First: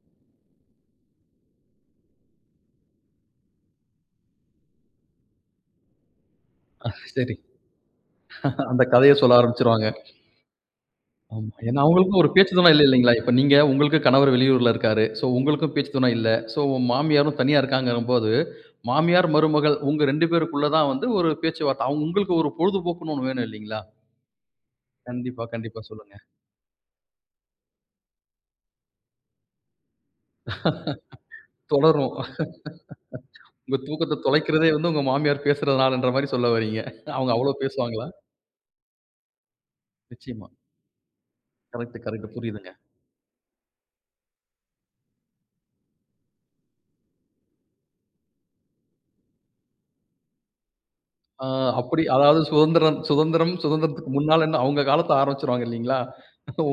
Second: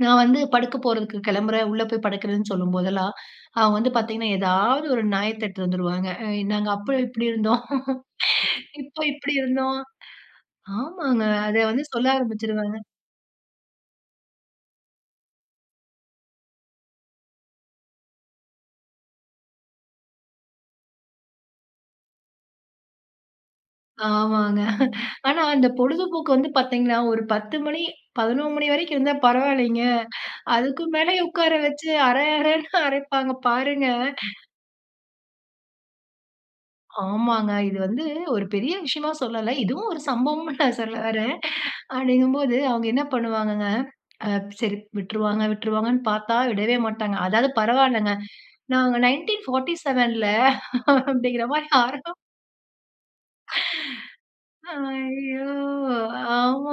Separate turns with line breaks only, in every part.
நான் வந்து படுக்கப் போறதுக்கு கிளம்புறேன், உள்ள போய் படுக்கிறேன்னு சொல்லும் போதெல்லாம், அவங்க வந்து பார்த்தீங்கன்னா, ஏதாவது ஒரு நியாயத்தெடுட்டு வந்துருவாங்க. "அ நாங்க
அ
அப்ப இப்பிடி
சரி.
இருந்தோம்.
அந்த
இப்போ
கதைய
இப்பிடி
சொல்ல
இருந்தோம்."
ஆரம்பிச்சிருவாங்க.
ஆமாங்க.
ம்,
அதை
ஏன்னா,
வந்து சொல்ல
அவங்களுக்கும் ஒரு பேச்சு துணை
ஆரம்பிச்சிருவாங்க.
இல்லை, இல்லைங்களா, இப்ப நீங்க, உங்களுக்கு கணவர் வெளியூர்ல இருக்காரு. சோ உங்களுக்கும் பேச்சு துணை இல்ல. சோ உங்க மாமியாரும் தனியா இருக்காங்கங்கும் போது, மாமியார் மருமகள் உங்க 2 பேருக்குள்ள தான் வந்து ஒரு பேச்சுவார்த்தை. உங்களுக்கு ஒரு பொழுதுபோக்குன்னு ஒண்ணு வேணும், இல்லைங்களா?
ஆமாங்க. ஆனா
கண்டிப்பா,
அந்த
கண்டிப்பா. சொல்லுங்க.
பொழுதுபோக்கு வந்து பார்த்தீங்கன்னா, ஒரு 10 மணி, 11 மணி வரைக்கும் இருந்தா பரவால்லீங்க. அதுக்கு மேலயும் உட்கார வச்சு
தொடரும்.
அரை அரைன்னு அரைப்பாங்க.
உங்க
பாருங்க!
தூக்கத்த தொலைக்கிறதே வந்து, உங்க மாமியார் பேசுறதனாலன்ற மாரி சொல்ல வர்றீங்க. அவங்க
ஆமாங்க.
அவ்ளோ
இது வந்து
பேசுவாங்களா?
ஒரு பெரிய விஷயமா சொல்லல. இதுவும் ஒரு
நிச்சயமா.
சம்பவம்ன்னு நான் சொல்ல வர்றேன்.
Correct correct.
அப்டிங்கும்போது
புரியுதுங்க.
அவங்க என்ன பண்ணுவாங்கங்க. அ சரி, விட்டுருவாங்க, விட்டுருவாங்கன்னு பார்த்தா விடவே மாட்டாங்க. அதாவது பரவால்லைங்க. "நாங்க 1947ல" அப்பிடீங்கிற
அ
மாரி ஆர
அப்பிடி, அதாவது சுதந்திரம் சுதந்திரம், சுதந்திரத்திற்கு முன்னாலன்னு, அவங்க காலத்த
ஐயோ!
ஆரம்பிச்சிருவாங்க, இல்லைங்களா,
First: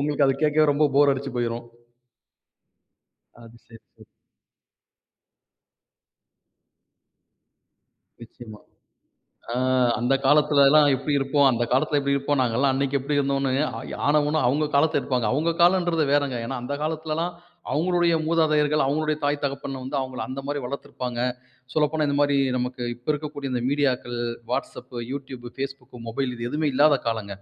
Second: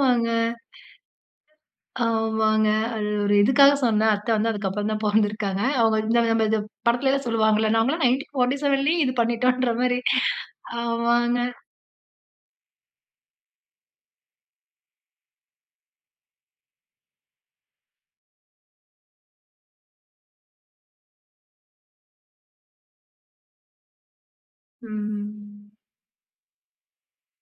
உங்களுக்கு அது கேட்கவே ரொம்ப போர் அடிச்சு போய்ரும்.
ஆமாங்க. அது ஒரு
அது,
இதுக்காக
சரி, சரி.
சொன்னேன். அத்த வந்து அதுக்கப்புறம் தான் பொறந்திருக்காங்க. அவங்க இந்த ம இது படத்திலலாம் சொல்வாங்கல்ல. நாங்கலாம்
நிச்சயமா.
1947லேயே இது
அ
பண்ணிட்டோம்கிற மாரி.
அந்த காலத்திலலாம் எப்டி
ஆமாங்க.
இருப்போம், அந்த காலத்தில எப்டி இருப்போம். நாங்கலாம் அன்னைக்கு எப்பிடி இருந்தோம்ன்னு ஆயி ஆனா ஊனா அவங்க காலத்த இழுப்பாங்க. அவங்க காலம்ன்றது வேறங்க. ஏன்னா, அந்த காலத்திலல்லாம் அவங்களுடைய மூதாதையர்கள், அவங்களுடைய தாய், தகப்பன் வந்து, அவங்கள அந்த மாரி வளர்த்திருப்பாங்க. சொல்லப்போனா இந்த மாரி, நமக்கு இப்ப இருக்கக்கூடிய இந்த மீடியாக்கள், Whatsapp, Youtube,
ம்.
Facebook, மொபைல் இது எதுவுமே இல்லாத காலங்க.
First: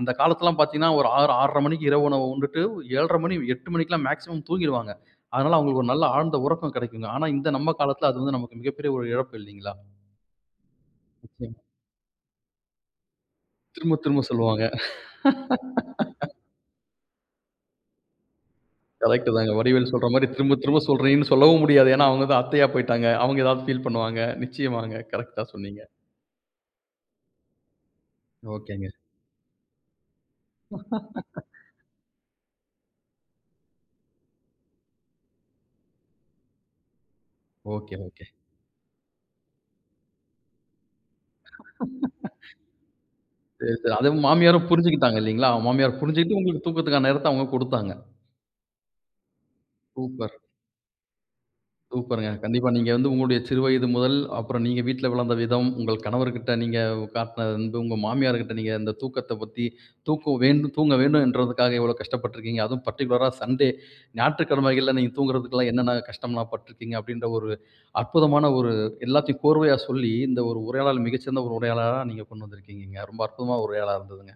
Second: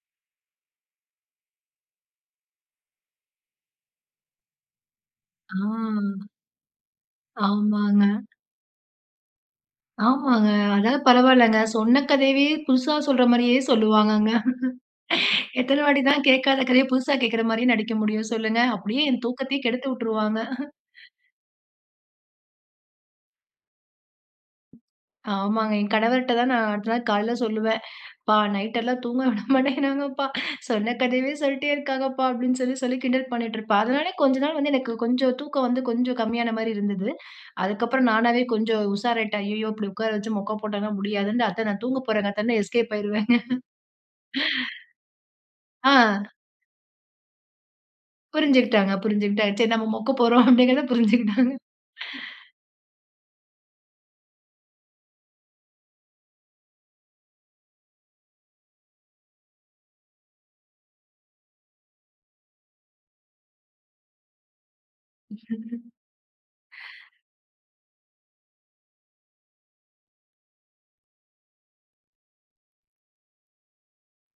அந்த காலத்திலலாம் பார்த்தீங்கன்னா, ஒரு 6, 6:30 மணிக்கு இரவு உணவு உண்டுட்டு 7:30 மணி, 8 மணிக்குலாம் மேக்ஸிமம் தூங்கிருவாங்க. அதனால அவங்களுக்கு ஒரு நல்ல
அ.
ஆழ்ந்த உறக்கம் கிடைக்குங்க. ஆனா இந்த நம்ம
ஆமாங்க.
காலத்தில அது வந்து நமக்கு மிகப்பெரிய இழப்பு இல்லைங்களா?
ஆமாங்க. அதாவது
ம்ஹ்ம்.
பரவால்லங்க. சொன்ன கதையவே புதுசா சொல்ற மாரியே
திரும்ப திரும்ப
சொல்வாங்கங்க.
சொல்லுவாங்க.
எத்தனை வாட்டி தான் கேட்காத கதைய புதுசா கேட்குற மாரியே நடிக்க முடியும், சொல்லுங்க? அப்படியே என்
கரெக்ட் தாங்க.
தூக்கத்தையே
வடிவேலு சொல்ற மாரி,
கெடுத்துவுட்டுருவாங்க!
திரும்ப திரும்ப சொல்றியேன்னு சொல்லவும் முடியாது. ஏன்னா, அவங்க தான் அத்தையா போய்ட்டாங்க. அவங்க ஏதாவது ஃபீல் பண்ணுவாங்க. நிச்சயமாங்க! கரெக்டா
ஆமாங்க.
சொன்னீங்க.
என் கணவர்ட்ட தான் நான் அடுத்த நாள் காலைல சொல்லுவேன். ப்பா நைட்
ஓகேங்க.
எல்லாம் தூங்க விட மாட்டேங்கிறாங்கப்பா. சொன்ன கதையவே சொல்ட்டே இருக்காங்கப்பா. அப்படின்னு சொல்லி, சொல்லி கிண்டல் பண்ணிட்டுருப்பேன். அதனாலேயே கொஞ்ச நாள் வந்து எனக்கு கொஞ்சம் தூக்கம் வந்து கொஞ்சம் கம்மியான மாரி இருந்தது.
ஓகே.
அதுக்கப்புறம்
ஓகே.
நானாவே கொஞ்சம் உஷாராயிட்டேன். அய்யய்யோ! இப்படி உட்கார வச்சு மொக்கை போட்டாங்கன்னா முடியாதுன்னு, "அத்த நான் தூங்கப் போறங்க அத்த" எஸ்கேப் ஆயிருவேங்க.
சரி, சரி. அத மாமியாரும் புரிஞ்சுகிட்டாங்க இல்லைங்களா,
அ.
மாமியார் புரிஞ்சுகிட்டு உங்களுக்கு தூக்கத்திற்கான நேரத்த அவங்க குடுத்தாங்க.
புரிஞ்சுகிட்டாங்க புரிஞ்சுகிட்டாங்க. சரி. நம்ம மொக்க
சூப்பர்.
போட்றோம். அப்பிடிங்கிறத புரிஞ்சுகிட்டாங்க.
சூப்பர்ங்க! கண்டிப்பா. நீங்க வந்து, உங்களுடைய சிறு வயது முதல், அப்பறம் நீங்க வீட்ல வளர்ந்த விதம், உங்கள் கணவர்கிட்ட நீங்க காட்டின அன்பு, உங்க மாமியார்கிட்ட நீங்க அந்த தூக்கத்தப் பத்தி தூக்கம் வேண்டும் தூங்கவேண்டும்ன்றதுக்காக இவ்வளவு கஷ்டப்பட்டு இருக்கிறீங்க. அதுவும் பர்ட்டிகுலரா சண்டே, ஞாயிற்றுக்கிழமைகள்ல நீங்க தூங்குறதுக்கெல்லாம் என்னென்ன கஷ்டம்லாம் பட்டுருக்கிறீங்க. அப்படின்ற ஒரு அற்புதமான ஒரு எல்லாத்தையும் கோர்வையா சொல்லி, இந்த ஒரு உரையாடல் மிகச்சிறந்த ஒரு உரையாடலா நீங்க கொண்டு வந்திருக்கிறீங்க. ரொம்ப அற்புதமான உரையாடலா இருந்ததுங்க.